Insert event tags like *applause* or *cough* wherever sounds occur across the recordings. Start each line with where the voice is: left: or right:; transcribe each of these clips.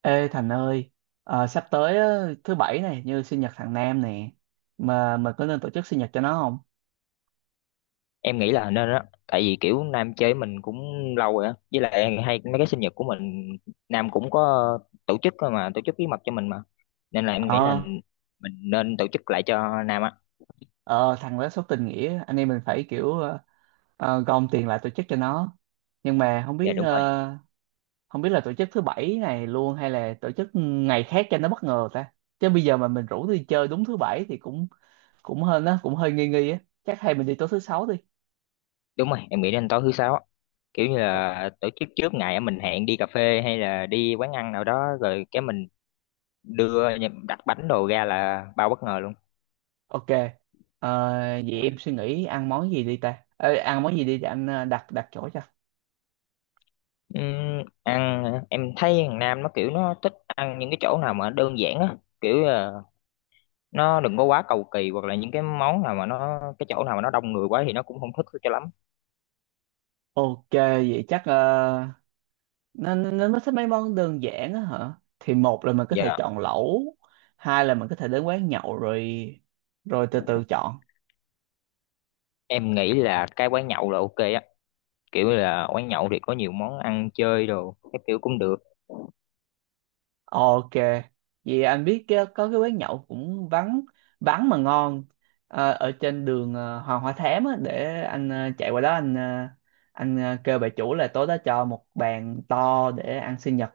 right: Ê Thành ơi, sắp tới á, thứ bảy này như sinh nhật thằng Nam nè, mà có nên tổ chức sinh nhật cho nó không?
left: Em nghĩ là nên á, tại vì kiểu Nam chơi mình cũng lâu rồi á, với lại hay mấy cái sinh nhật của mình Nam cũng có tổ chức, cơ mà tổ chức bí mật cho mình mà, nên là em nghĩ là
right: Ờ.
left: mình nên tổ chức lại cho Nam á.
right: ờ Thằng đó số tình nghĩa, anh em mình phải kiểu gom tiền lại tổ chức cho nó. Nhưng mà
left: Dạ đúng rồi,
right: không biết là tổ chức thứ bảy này luôn hay là tổ chức ngày khác cho nó bất ngờ ta. Chứ bây giờ mà mình rủ đi chơi đúng thứ bảy thì cũng cũng hơn á, cũng hơi nghi nghi á. Chắc hay mình đi tối thứ sáu đi.
left: đúng rồi, em nghĩ nên tối thứ sáu á. Kiểu như là tổ chức trước ngày á, mình hẹn đi cà phê hay là đi quán ăn nào đó rồi cái mình đưa đặt bánh đồ ra là bao bất ngờ luôn.
right: Ok, ờ, vậy em suy nghĩ ăn món gì đi ta? Ờ, Ăn món gì đi để anh đặt đặt chỗ cho.
left: Ăn hả? Em thấy thằng Nam nó kiểu nó thích ăn những cái chỗ nào mà đơn giản á, kiểu nó đừng có quá cầu kỳ, hoặc là những cái món nào mà nó, cái chỗ nào mà nó đông người quá thì nó cũng không thích cho lắm.
right: Ok, vậy chắc nó thích mấy món đơn giản á hả? Thì một là mình có thể
left: Dạ,
right: chọn lẩu, hai là mình có thể đến quán nhậu rồi rồi từ từ chọn.
left: em nghĩ là cái quán nhậu là ok á, kiểu là quán nhậu thì có nhiều món ăn chơi đồ, cái kiểu cũng được.
right: Ok, vậy anh biết có cái quán nhậu cũng vắng vắng mà ngon, ở trên đường Hoàng Hoa Thám á, để anh chạy qua đó anh kêu bà chủ là tối đó cho một bàn to để ăn sinh nhật.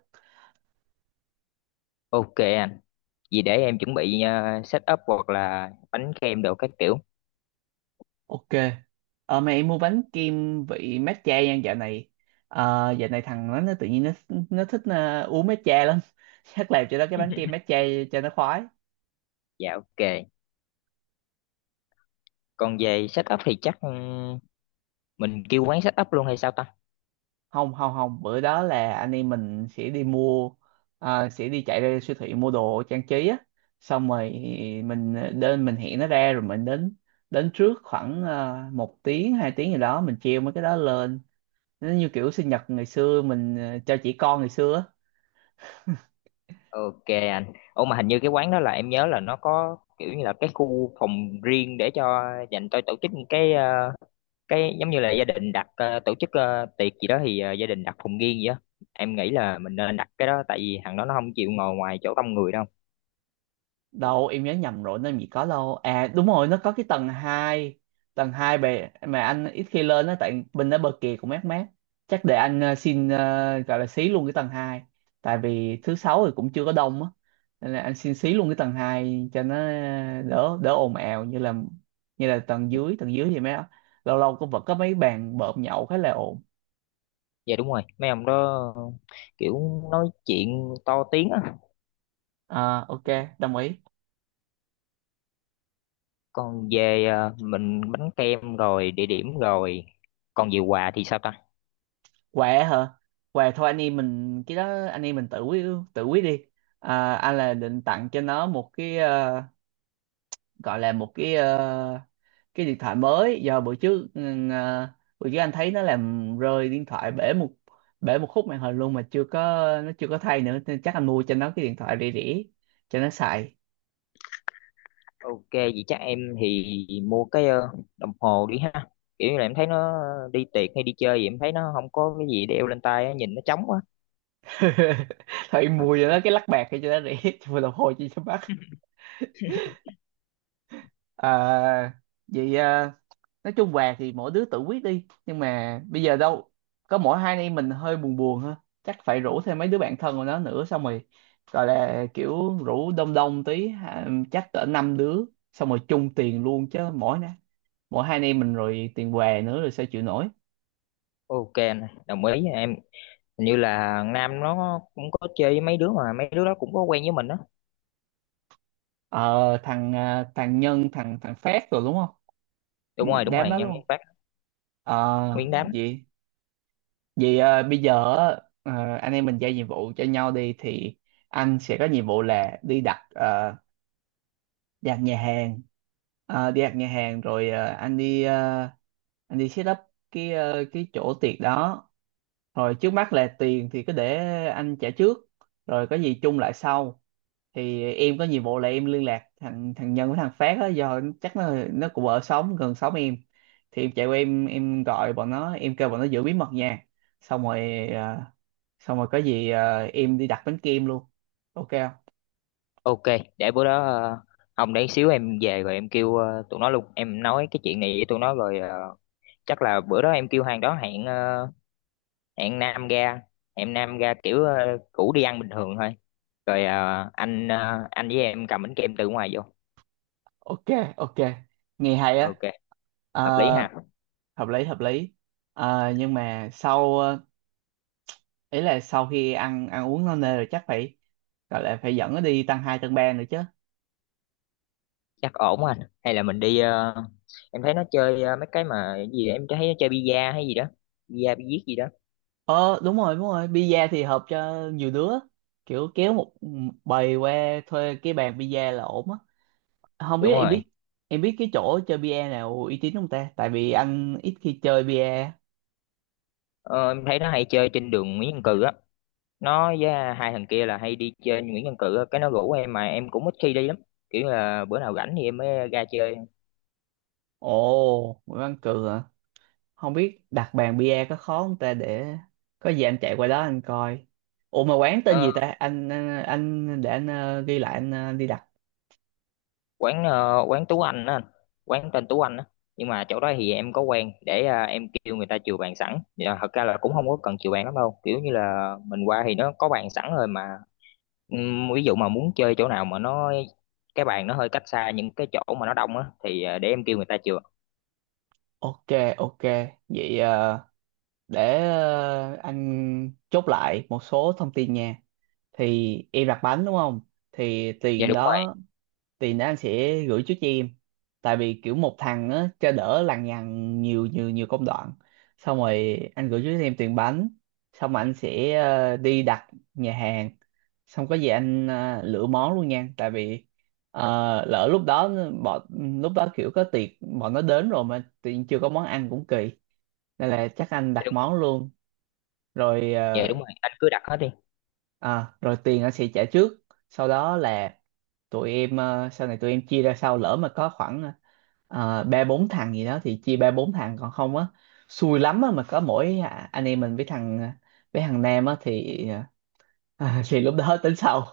left: Ok anh, vì để em chuẩn bị set up hoặc là bánh kem đồ các kiểu.
right: Ok, mẹ em mua bánh kem vị matcha nha dạo này. Dạo này thằng nó tự nhiên nó thích uống matcha lắm. *laughs* Chắc làm cho nó cái bánh kem
left: *laughs*
right: matcha cho nó khoái.
left: Dạ ok. Còn về set up thì chắc mình kêu quán set up luôn hay sao ta.
right: Không không không, bữa đó là anh em mình sẽ đi chạy ra siêu thị mua đồ trang trí á. Xong rồi mình mình hẹn nó ra rồi mình đến đến trước khoảng một tiếng hai tiếng gì đó mình treo mấy cái đó lên. Nó như kiểu sinh nhật ngày xưa mình cho trẻ con ngày xưa á.
left: Ok anh, ồ, mà hình như cái quán đó là em nhớ là nó có kiểu như là cái khu phòng riêng để cho, dành cho tổ chức những cái cái giống như là gia đình đặt tổ chức tiệc gì đó, thì gia đình đặt phòng riêng gì đó. Em nghĩ là mình nên đặt cái đó, tại vì thằng đó nó không chịu ngồi ngoài chỗ đông người đâu.
right: Đâu, em nhớ nhầm rồi, nó gì có đâu. À, đúng rồi, nó có cái tầng hai. Tầng 2 bề mà anh ít khi lên đó tại bên đó bờ kìa cũng mát mát. Chắc để anh xin gọi là xí luôn cái tầng 2, tại vì thứ sáu thì cũng chưa có đông á, nên là anh xin xí luôn cái tầng 2 cho nó đỡ đỡ ồn ào như là tầng dưới. Tầng dưới thì mấy lâu lâu cũng vẫn có mấy bàn bợm nhậu khá là ồn.
left: Dạ đúng rồi, mấy ông đó kiểu nói chuyện to tiếng á.
right: À, ok, đồng ý.
left: Còn về mình bánh kem rồi địa điểm rồi, còn về quà thì sao ta.
right: Quà hả? Quà thôi, anh em mình cái đó, anh em mình tự quyết, tự quyết đi. Anh là định tặng cho nó một cái gọi là cái điện thoại mới, do bữa trước anh thấy nó làm rơi điện thoại bể một khúc màn hình luôn mà chưa có nó chưa có thay nữa, nên chắc anh mua cho nó cái điện thoại rẻ rẻ cho nó xài.
left: Ok, vậy chắc em thì mua cái đồng hồ đi ha, kiểu như là em thấy nó đi tiệc hay đi chơi thì em thấy nó không có cái gì đeo lên tay á, nhìn nó trống quá.
right: *laughs* Thôi mua cho nó cái lắc bạc cho nó rẻ. *laughs* Cho đồng hồ chi cho mắc. à, Vậy nói chung về thì mỗi đứa tự quyết đi. Nhưng mà bây giờ đâu có mỗi hai anh em mình hơi buồn buồn ha, chắc phải rủ thêm mấy đứa bạn thân của nó nữa. Xong rồi gọi là kiểu rủ đông đông tí ha, chắc cỡ năm đứa, xong rồi chung tiền luôn chứ mỗi hai anh em mình rồi tiền què nữa rồi sao chịu nổi.
left: Ok anh, đồng ý em. Hình như là Nam nó cũng có chơi với mấy đứa mà mấy đứa đó cũng có quen với mình đó.
right: Thằng Nhân, thằng thằng Phát rồi đúng không?
left: Đúng rồi, đúng
right: Đám
left: rồi,
right: đó
left: Nhân
right: luôn.
left: viên phát.
right: Ờ
left: Nguyên đám.
right: vậy vậy à, bây giờ á, anh em mình giao nhiệm vụ cho nhau đi. Thì anh sẽ có nhiệm vụ là đi ăn nhà hàng. Đi ăn nhà hàng rồi anh đi set up cái chỗ tiệc đó. Rồi trước mắt là tiền thì cứ để anh trả trước, rồi có gì chung lại sau. Thì em có nhiệm vụ là em liên lạc thằng thằng Nhân với thằng Phát đó, do chắc nó cũng ở xóm gần xóm em. Thì em chạy qua, em gọi bọn nó, em kêu bọn nó giữ bí mật nha. xong rồi ờ, Xong rồi có gì em đi đặt bánh kem luôn. Ok không?
left: Ok, để bữa đó Hồng, để xíu em về rồi em kêu tụi nó luôn, em nói cái chuyện này với tụi nó, rồi chắc là bữa đó em kêu hàng đó hẹn hẹn Nam ra, hẹn Nam ra kiểu cũ, đi ăn bình thường thôi, rồi anh anh với em cầm bánh kem từ ngoài vô.
right: Ok. Ok, nghe hay á.
left: Ok.
right: Ờ,
left: Hợp lý ha.
right: hợp lý, hợp lý. Ờ, nhưng mà ý là sau khi ăn ăn uống no nê rồi chắc phải gọi là phải dẫn nó đi tăng hai tăng ba nữa chứ.
left: Chắc ổn anh, hay là mình đi em thấy nó chơi mấy cái mà cái gì đó, em thấy nó chơi bida hay gì đó, bida bi giết gì đó.
right: Ờ Đúng rồi, đúng rồi, pizza thì hợp cho nhiều đứa, kiểu kéo một bầy qua thuê cái bàn pizza là ổn á. Không
left: Đúng
right: biết
left: rồi.
right: em biết cái chỗ chơi pizza nào uy tín không ta, tại vì anh ít khi chơi pizza.
left: Ờ, em thấy nó hay chơi trên đường Nguyễn Văn Cừ á, nó với hai thằng kia là hay đi chơi Nguyễn Văn Cừ á. Cái nó rủ em mà em cũng ít khi đi lắm, kiểu là bữa nào rảnh thì em mới ra chơi.
right: Ồ, Nguyễn Văn Cường. Không biết đặt bàn bia có khó không ta, để có gì anh chạy qua đó anh coi. Ủa mà quán tên
left: Ờ,
right: gì ta? Anh để anh ghi lại, anh đi đặt.
left: quán quán Tú Anh á anh. Quán tên Tú Anh á, nhưng mà chỗ đó thì em có quen để em kêu người ta chiều bàn sẵn. Dạ, thật ra là cũng không có cần chiều bàn lắm đâu, kiểu như là mình qua thì nó có bàn sẵn rồi mà. Ví dụ mà muốn chơi chỗ nào mà nó, cái bàn nó hơi cách xa những cái chỗ mà nó đông á, thì để em kêu người ta chiều.
right: Ok, ok. Vậy để anh chốt lại một số thông tin nha. Thì em đặt bánh đúng không? Thì
left: Dạ
right: tiền
left: đúng rồi.
right: đó, tiền đó anh sẽ gửi trước cho em. Tại vì kiểu một thằng á, cho đỡ lằng nhằng nhiều nhiều nhiều công đoạn. Xong rồi anh gửi trước cho em tiền bánh. Xong rồi anh sẽ đi đặt nhà hàng. Xong có gì anh lựa món luôn nha, tại vì ờ, lỡ lúc đó bọn lúc đó kiểu có tiệc, bọn nó đến rồi mà tự nhiên chưa có món ăn cũng kỳ. Nên là chắc anh
left: Dạ
right: đặt
left: đúng.
right: món luôn. rồi
left: Dạ
right: ờ,
left: đúng rồi, anh cứ đặt hết đi.
right: Rồi tiền anh sẽ trả trước, sau đó là sau này tụi em chia ra sau, lỡ mà có khoảng ba bốn thằng gì đó thì chia ba bốn thằng, còn không á, xui lắm á mà có mỗi anh em mình với với thằng Nam á thì *laughs* thì lúc đó tính sau.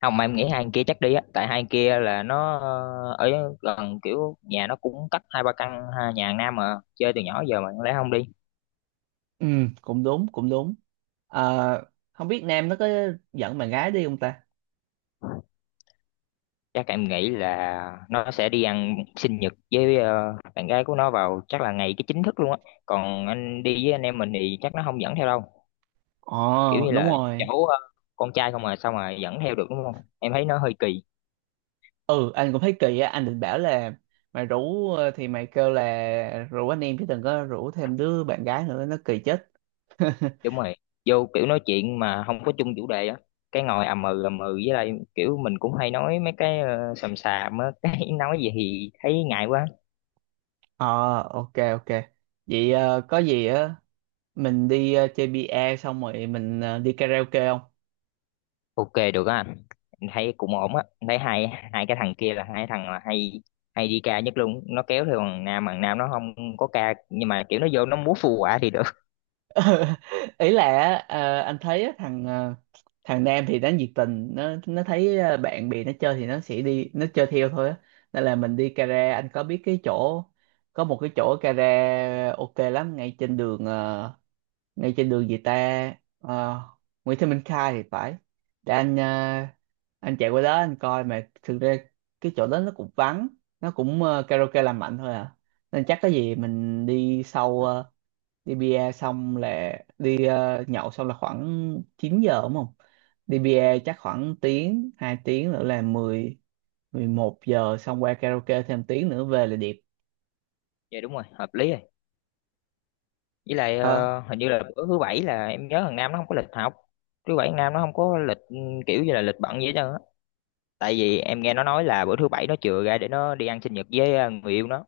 left: Không, mà em nghĩ hai anh kia chắc đi á, tại hai anh kia là nó ở gần, kiểu nhà nó cũng cách hai ba căn ha, nhà hàng Nam mà chơi từ nhỏ giờ mà lẽ không đi.
right: Ừ, cũng đúng, cũng đúng. Ờ, Không biết Nam nó có dẫn bạn gái đi không ta?
left: Chắc em nghĩ là nó sẽ đi ăn sinh nhật với bạn gái của nó vào chắc là ngày cái chính thức luôn á, còn anh đi với anh em mình thì chắc nó không dẫn theo đâu. Kiểu
right: Ồ,
left: như
right: đúng
left: là
right: rồi.
left: cháu con trai không mà sao mà dẫn theo được, đúng không, em thấy nó hơi kỳ.
right: Ừ, anh cũng thấy kỳ á, anh định bảo là thì mày kêu là rủ anh em chứ đừng có rủ thêm đứa bạn gái nữa, nó kỳ chết. *laughs*
left: Đúng rồi, vô kiểu nói chuyện mà không có chung chủ đề á, cái ngồi ầm ừ ầm ừ, với lại kiểu mình cũng hay nói mấy cái xàm xàm á *laughs* cái nói gì thì thấy ngại quá.
right: Ờ, ok, ok. Vậy có gì á, mình đi chơi bia xong rồi mình đi karaoke không?
left: Ok được á anh. Em thấy cũng ổn á. Em thấy hai hai cái thằng kia là hai thằng là hay hay đi ca nhất luôn, nó kéo theo thằng Nam, thằng Nam nó không có ca nhưng mà kiểu nó vô nó múa phù quả thì được.
right: *laughs* Ý là anh thấy á, thằng Nam thì nó nhiệt tình, nó thấy bạn bè nó chơi thì nó sẽ đi nó chơi theo thôi á. Nên là mình đi Cara. Anh có biết cái chỗ có một cái chỗ Cara ok lắm ngay trên đường, ngay trên đường gì ta. Ờ, Nguyễn Thị Minh Khai thì phải, để anh chạy qua đó anh coi. Mà thực ra cái chỗ đó nó cũng vắng, karaoke làm mạnh thôi à. Nên chắc cái gì mình đi bia xong là đi, nhậu xong là khoảng 9 giờ đúng không. Đi bia chắc khoảng tiếng hai tiếng nữa là mười, mười một giờ, xong qua karaoke thêm tiếng nữa về là điệp.
left: *laughs* Dạ đúng rồi, hợp lý rồi. Với lại
right: ờ
left: hình như là bữa thứ bảy là em nhớ thằng Nam nó không có lịch học. Thứ bảy thằng Nam nó không có lịch, kiểu như là lịch bận gì hết trơn á, tại vì em nghe nó nói là bữa thứ bảy nó chừa ra để nó đi ăn sinh nhật với người yêu nó.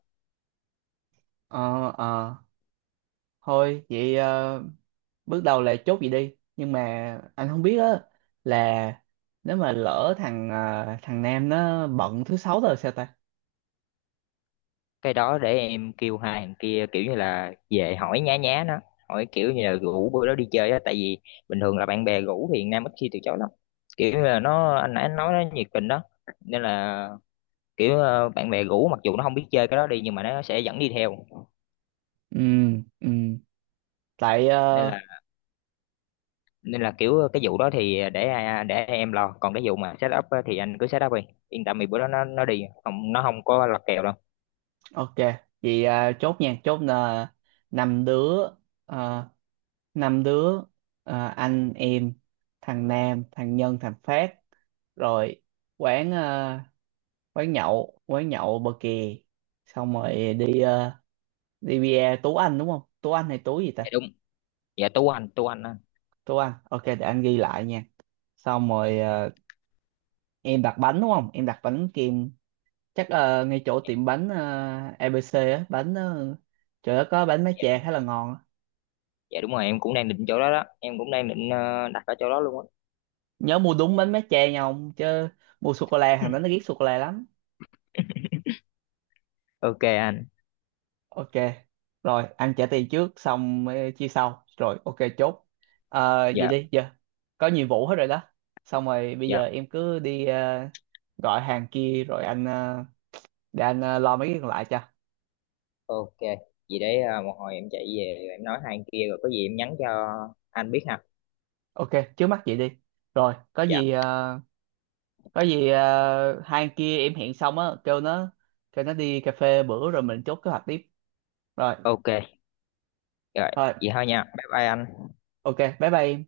right: ờ ờ Thôi vậy, bước đầu là chốt vậy đi. Nhưng mà anh không biết á là nếu mà lỡ thằng Nam nó bận thứ sáu rồi sao ta.
left: Cái đó để em kêu hai thằng kia, kiểu như là về hỏi nhá nhá nó, hỏi kiểu như là rủ bữa đó đi chơi á, tại vì bình thường là bạn bè rủ thì Nam ít khi từ chối lắm, kiểu như là nó, anh nãy nói nó nhiệt tình đó, nên là kiểu bạn bè rủ mặc dù nó không biết chơi cái đó đi, nhưng mà nó sẽ dẫn đi theo.
right: Ừ, ừ, tại
left: nên là nên là kiểu cái vụ đó thì để em lo, còn cái vụ mà set up á thì anh cứ set up đi, yên tâm, vì bữa đó nó đi, không nó không có lật kèo đâu.
right: ok. Vậy à, chốt nha. Chốt là năm đứa, à, năm đứa à, anh em, thằng Nam, thằng Nhân, thằng Phát rồi. Quán, quán nhậu bờ kè. Xong rồi đi bia Tú Anh đúng không? Tú Anh hay Tú gì
left: Dạ
right: ta?
left: đúng. Dạ Tú Anh, Tú Anh á.
right: Tú Anh, ok, để anh ghi lại nha. Xong rồi, à, em đặt bánh đúng không? Em đặt bánh kem chắc là ngay chỗ tiệm bánh, à, ABC á. Bánh, uh, chỗ đó có bánh má
left: Dạ,
right: chè khá là ngon á.
left: dạ đúng rồi, em cũng đang định chỗ đó đó, em cũng đang định đặt ở chỗ đó luôn á.
right: Nhớ mua đúng bánh mát cha nha ông, chứ mua sô cô la hàng đó nó ghét sô cô la lắm.
left: Ok anh.
right: Ok. Rồi ăn trả tiền trước xong chia sau rồi, ok chốt. Ờ, vậy
left: Dạ.
right: đi giờ, có nhiệm vụ hết rồi đó. Xong rồi bây
left: Dạ
right: giờ em cứ đi gọi hàng kia rồi để anh lo mấy cái còn lại cho.
left: ok. Vậy đấy, à, một hồi em chạy về rồi em nói hai anh kia, rồi có gì em nhắn cho anh biết ha.
right: Ok, trước mắt vậy đi. Rồi
left: Dạ
right: có gì hai anh kia em hẹn xong á, kêu nó, đi cà phê bữa rồi mình chốt kế hoạch tiếp. Rồi,
left: ok. Rồi.
right: rồi,
left: Vậy thôi nha, bye bye anh.
right: ok, bye bye em.